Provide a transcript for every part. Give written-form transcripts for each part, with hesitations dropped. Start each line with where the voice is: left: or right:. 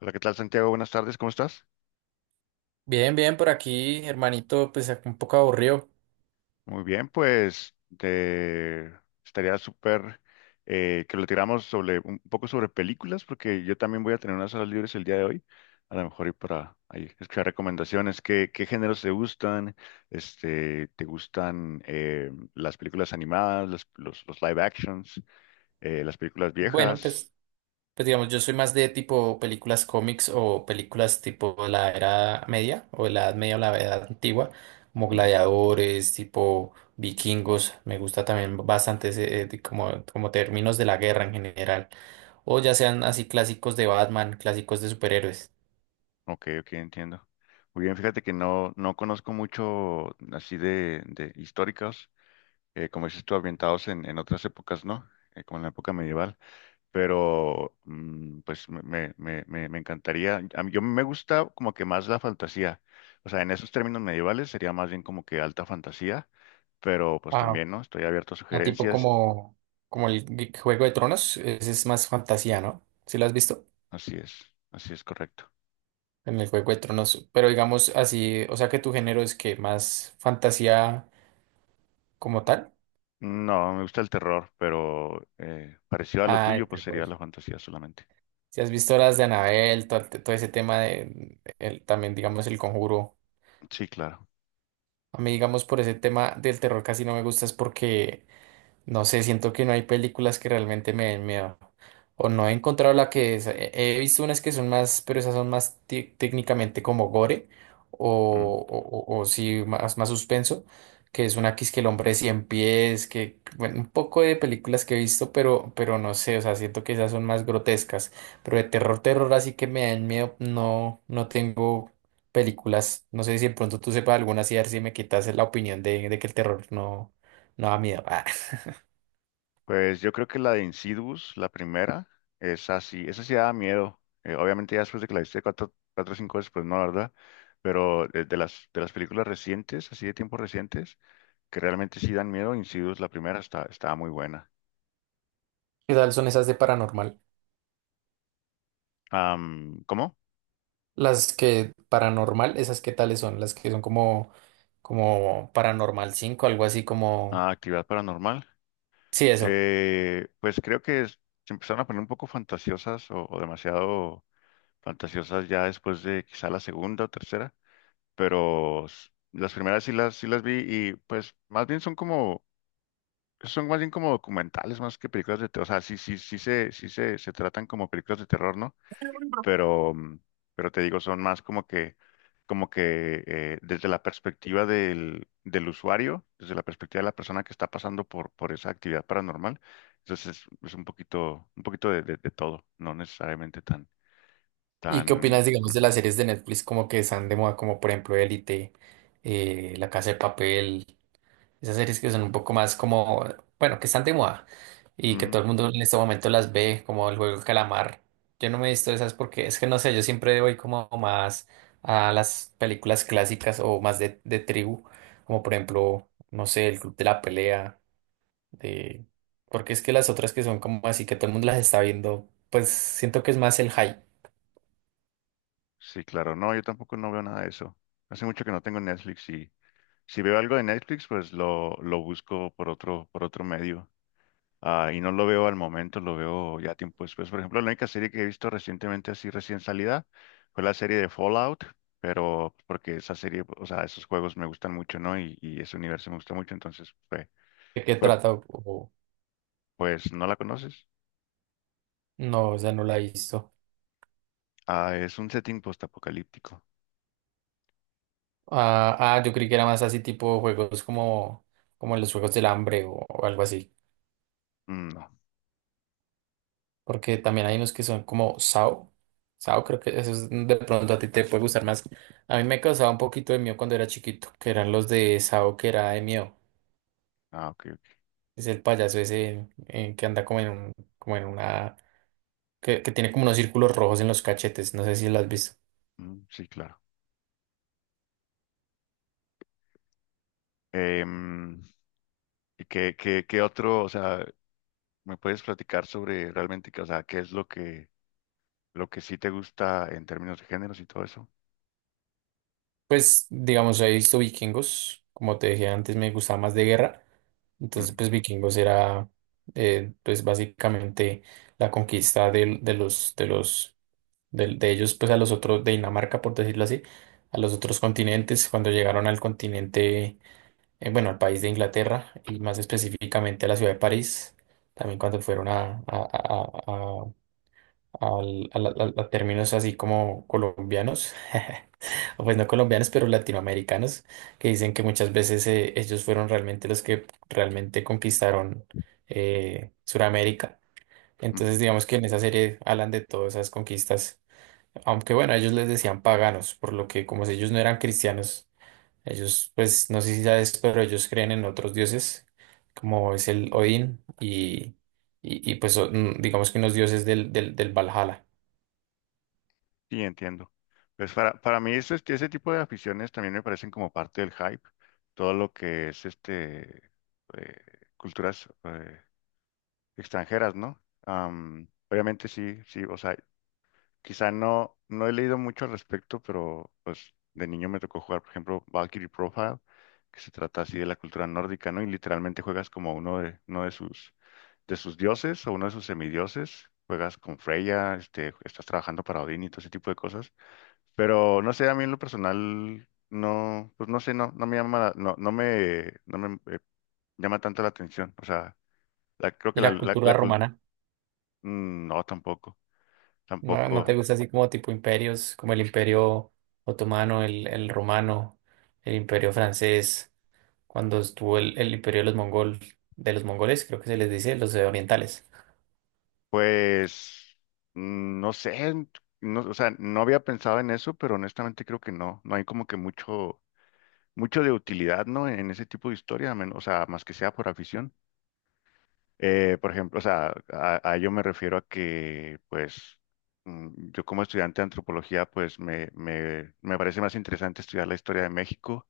left: Hola, ¿qué tal, Santiago? Buenas tardes, ¿cómo estás?
right: Bien, bien, por aquí, hermanito, pues un poco aburrido.
left: Muy bien, pues te... estaría súper que lo tiramos sobre un poco sobre películas, porque yo también voy a tener unas horas libres el día de hoy, a lo mejor ir para ahí, escuchar recomendaciones, qué géneros te gustan, este, te gustan las películas animadas, los live actions, las películas
right: Bueno,
left: viejas.
right: pues digamos, yo soy más de tipo películas cómics o películas tipo la era media o la edad media o la edad antigua, como
left: Mm,
right: gladiadores, tipo vikingos. Me gusta también bastante ese, de como términos de la guerra en general. O ya sean así clásicos de Batman, clásicos de superhéroes.
left: ok, ok, entiendo. Muy bien, fíjate que no conozco mucho así de históricas. Como dices tú, ambientados en otras épocas, ¿no? Como en la época medieval, pero pues me encantaría, a mí, yo me gusta como que más la fantasía, o sea, en esos términos medievales sería más bien como que alta fantasía, pero pues
right: Ah,
left: también, ¿no? Estoy abierto a
right: a tipo
left: sugerencias,
right: como el Juego de Tronos, ese es más fantasía, ¿no? ¿Sí lo has visto?
left: así es, así es, correcto.
right: En el Juego de Tronos. Pero digamos así, o sea que tu género es que más fantasía como tal.
left: No, me gusta el terror, pero parecido a lo
right: Ah, de
left: tuyo, pues
right: terror.
left: sería la fantasía solamente.
right: Si has visto las de Annabelle, todo ese tema también digamos el conjuro.
left: Sí, claro.
right: A mí digamos por ese tema del terror casi no me gusta es porque no sé, siento que no hay películas que realmente me den miedo. O no he encontrado la que es. He visto unas que son más, pero esas son más técnicamente como gore. O sí, más suspenso. Que es una que es que el hombre de 100 pies. Que, bueno, un poco de películas que he visto, pero no sé. O sea, siento que esas son más grotescas. Pero de terror, terror, así que me dan miedo. No, no tengo películas. No sé si de pronto tú sepas alguna, así a ver si me quitas la opinión de que el terror no, no da miedo.
left: Pues yo creo que la de Insidious, la primera, es así, esa sí daba miedo. Obviamente ya después de que la viste cuatro, cuatro o cinco veces, pues no, la ¿verdad? Pero de las películas recientes, así de tiempos recientes, que realmente sí dan miedo, Insidious, la primera, está, estaba muy buena.
right: ¿Qué tal son esas de paranormal?
left: Am, ¿cómo?
right: Las que paranormal, esas qué tales son, las que son como Paranormal 5, algo así como,
left: Ah, actividad paranormal.
right: sí, eso.
left: Pues creo que se empezaron a poner un poco fantasiosas o demasiado fantasiosas ya después de quizá la segunda o tercera. Pero las primeras sí sí las vi y pues más bien son como, son más bien como documentales más que películas de terror, o sea, sí se tratan como películas de terror, ¿no? Pero, mm, pero te digo, son más como que desde la perspectiva del usuario, desde la perspectiva de la persona que está pasando por esa actividad paranormal, entonces es un poquito de todo, no necesariamente tan,
right: ¿Y qué
left: tan...
right: opinas, digamos, de
left: ujú,
right: las series de Netflix como que están de moda, como por ejemplo Élite, La Casa de Papel? Esas series que son un poco más como, bueno, que están de moda y que
left: ujú.
right: todo el mundo en este momento las ve, como el juego del calamar. Yo no me he visto esas porque es que no sé, yo siempre voy como más a las películas clásicas o más de tribu, como por ejemplo, no sé, el Club de la Pelea, de... porque es que las otras que son como así que todo el mundo las está viendo, pues siento que es más el hype
left: Sí, claro. No, yo tampoco no veo nada de eso. Hace mucho que no tengo Netflix, y si veo algo de Netflix, pues lo busco por otro medio. Ah, y no lo veo al momento, lo veo ya tiempo después. Por ejemplo, la única serie que he visto recientemente, así recién salida, fue la serie de Fallout, pero porque esa serie, o sea, esos juegos me gustan mucho, ¿no? Y ese universo me gusta mucho, entonces fue,
right: de qué
left: fue,
right: trata
left: pues, ¿no la conoces?
right: no, o sea, no la he visto.
left: Ah, es un setting postapocalíptico.
right: Ah, ah, yo creí que era más así tipo juegos como los juegos del hambre o algo así.
left: Mm, no.
right: Porque también hay unos que son como SAO. SAO creo que eso de pronto a ti te puede gustar más. A mí me causaba un poquito de miedo cuando era chiquito, que eran los de SAO que era de miedo.
left: Ah, ok, ok.
right: Es el payaso ese que anda como en una, que tiene como unos círculos rojos en los cachetes. No sé si lo has visto.
left: Mm, sí, claro. Em, ¿y qué, qué, qué otro, o sea, me puedes platicar sobre realmente, que, o sea, qué es lo que sí te gusta en términos de géneros y todo eso?
right: Pues, digamos, he visto vikingos, como te dije antes, me gustaba más de guerra.
left: Mm,
right: Entonces, pues vikingos era, pues básicamente la conquista de ellos, pues a los otros, de Dinamarca, por decirlo así, a los otros continentes, cuando llegaron al continente, bueno, al país de Inglaterra y más específicamente a la ciudad de París, también cuando fueron a, al- a, la- a términos así como colombianos, o pues no colombianos, pero latinoamericanos, que dicen que muchas veces ellos fueron realmente los que realmente conquistaron Suramérica.
left: mm,
right: Entonces, digamos que en esa serie hablan de todas esas conquistas, aunque bueno, ellos les decían paganos, por lo que como si ellos no eran cristianos, ellos, pues no sé si sabes, pero ellos creen en otros dioses, como es el Odín y, pues digamos que unos dioses del Valhalla.
left: sí, entiendo. Pues para mí eso, este, ese tipo de aficiones también me parecen como parte del hype. Todo lo que es este eh, culturas extranjeras, ¿no? Am, obviamente sí, sí, o sea, quizá no, no he leído mucho al respecto, pero pues de niño me tocó jugar, por ejemplo, Valkyrie Profile, que se trata así de la cultura nórdica, ¿no? Y literalmente juegas como uno uno de sus dioses o uno de sus semidioses. Juegas con Freya, este, estás trabajando para Odín y todo ese tipo de cosas. Pero no sé, a mí en lo personal, no, pues no sé, no, no me llama, no me, no me llama tanto la atención. O sea, creo que
right: ¿Y la cultura
left: la
right: romana?
left: mm, no, tampoco,
right: ¿No, no
left: tampoco.
right: te gusta así como tipo imperios, como el imperio otomano, el romano, el imperio francés, cuando estuvo el imperio de los mongoles, creo que se les dice, los orientales,
left: Pues mm, no sé, no, o sea, no había pensado en eso, pero honestamente creo que no, no hay como que mucho, mucho de utilidad, ¿no? En ese tipo de historia, o sea, más que sea por afición. Por ejemplo, o sea, a ello me refiero a que, pues, mm, yo como estudiante de antropología, pues, me parece más interesante estudiar la historia de México,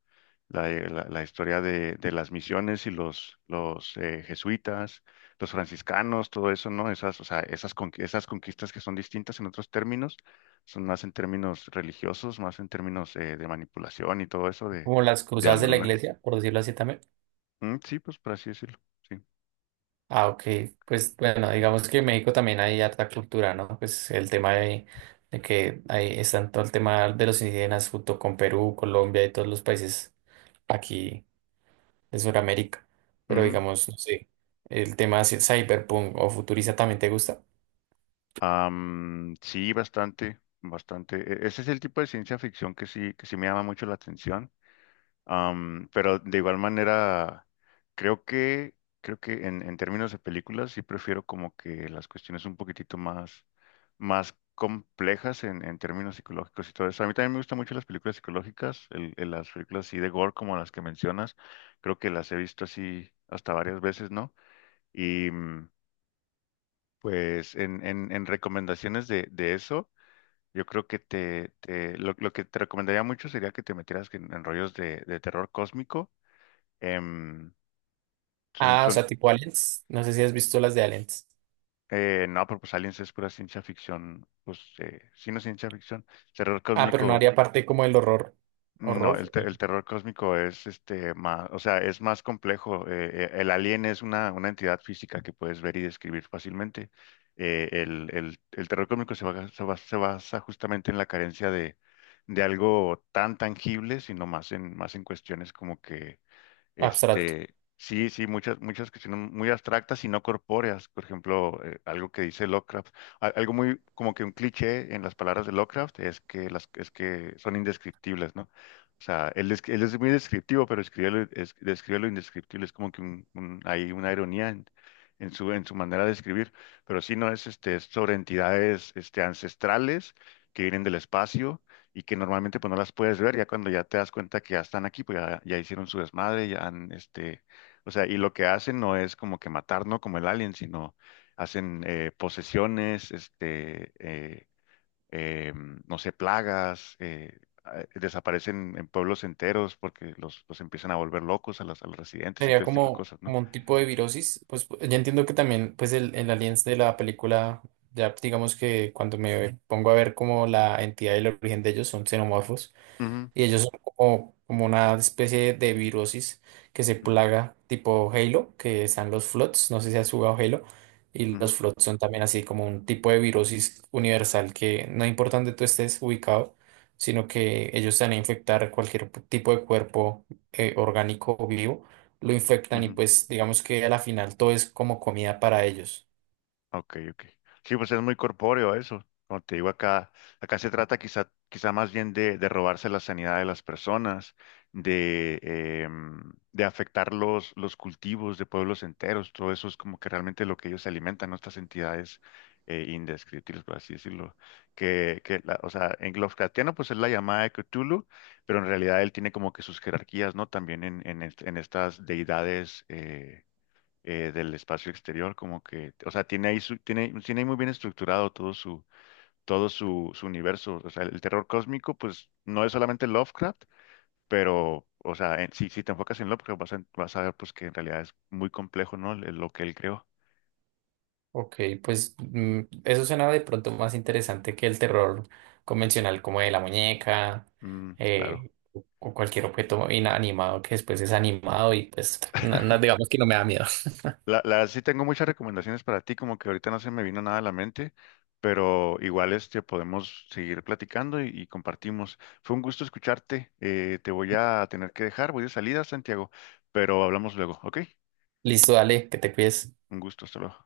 left: la historia de las misiones y los jesuitas, los franciscanos, todo eso, ¿no? Esas, o sea, esas, esas conquistas que son distintas en otros términos, son más en términos religiosos, más en términos de manipulación y todo eso
right: como las
left: de
right: cruzadas de la
left: hambruna.
right: iglesia, por decirlo así también.
left: Mm, sí, pues, por así decirlo, sí.
right: Ah, ok, pues bueno, digamos que en México también hay harta cultura, ¿no? Pues el tema de que ahí están todo el tema de los indígenas junto con Perú, Colombia y todos los países aquí de Sudamérica. Pero digamos, no sé, el tema así, cyberpunk o futurista también te gusta.
left: Am, sí, bastante, bastante. Ese es el tipo de ciencia ficción que sí me llama mucho la atención. Am, pero de igual manera, creo que, creo que en términos de películas sí prefiero como que las cuestiones un poquitito más, más complejas en términos psicológicos y todo eso. A mí también me gustan mucho las películas psicológicas, las películas así de gore como las que mencionas. Creo que las he visto así hasta varias veces, ¿no? Y mm, pues en recomendaciones de eso. Yo creo que lo que te recomendaría mucho sería que te metieras en rollos de terror cósmico. Em, son,
right: Ah, o
left: son,
right: sea, tipo Aliens. No sé si has visto las de Aliens.
left: no, pero pues Aliens es pura ciencia ficción, pues sí, no es ciencia ficción. Terror
right: Ah, pero no
left: cósmico.
right: haría parte como del horror.
left: No,
right: Horror
left: el terror cósmico es este más, o sea, es más complejo. El alien es una entidad física que puedes ver y describir fácilmente. El terror cósmico se basa justamente en la carencia de algo tan tangible, sino más en, más en cuestiones como que
right: abstracto.
left: este, sí, sí, muchas, muchas cuestiones muy abstractas y no corpóreas. Por ejemplo, algo que dice Lovecraft, algo muy como que un cliché en las palabras de Lovecraft es que las, es que son indescriptibles, ¿no? O sea, él, él es muy descriptivo, pero escribe lo, describe lo indescriptible. Es como que hay una ironía en su manera de escribir. Pero sí, no es, este, es sobre entidades, este, ancestrales que vienen del espacio y que normalmente pues no las puedes ver, ya cuando ya te das cuenta que ya están aquí, pues ya, ya hicieron su desmadre, ya han, este, o sea, y lo que hacen no es como que matar, no como el alien, sino hacen posesiones, este, no sé, plagas, desaparecen en pueblos enteros porque los empiezan a volver locos a a los residentes y
right: Sería
left: todo ese tipo de
right: como,
left: cosas, ¿no?
right: como un tipo de virosis. Pues ya entiendo que también, pues el Aliens de la película, ya digamos que cuando me pongo a ver como la entidad y el origen de ellos son xenomorfos.
left: Ujú,
right: Y ellos son como una especie de virosis que se plaga tipo Halo, que están los Floods, no sé si has jugado Halo, y
left: ujú,
right: los Floods son también así como un tipo de virosis universal que no importa dónde tú estés ubicado, sino que ellos te van a infectar cualquier tipo de cuerpo orgánico o vivo, lo
left: ujú,
right: infectan y
left: ujú.
right: pues digamos que a la final todo es como comida para ellos.
left: Ok, ok. Sí, pues es muy corpóreo eso. Como te digo acá, acá se trata quizá, quizá más bien de robarse la sanidad de las personas, de, em, de afectar los cultivos de pueblos enteros. Todo eso es como que realmente lo que ellos se alimentan, ¿no? Estas entidades indescriptibles, por así decirlo. Que o sea, en lovecraftiano pues es la llamada de Cthulhu, pero en realidad él tiene como que sus jerarquías, ¿no? También en, en estas deidades del espacio exterior, como que, o sea, tiene, tiene ahí muy bien estructurado todo su, su universo. O sea, el terror cósmico, pues, no es solamente Lovecraft, pero, o sea, si, si te enfocas en Lovecraft, vas a, vas a ver, pues, que en realidad es muy complejo, ¿no? Lo que él creó.
right: Ok, pues eso suena de pronto más interesante que el terror convencional como de la muñeca
left: Mm, claro.
right: o cualquier objeto inanimado que después es animado y pues digamos que no me da miedo.
left: Sí tengo muchas recomendaciones para ti, como que ahorita no se me vino nada a la mente, pero igual este podemos seguir platicando y compartimos. Fue un gusto escucharte. Te voy a tener que dejar, voy de salida, Santiago, pero hablamos luego, ¿ok?
right: Listo, dale, que te cuides.
left: Un gusto, hasta luego.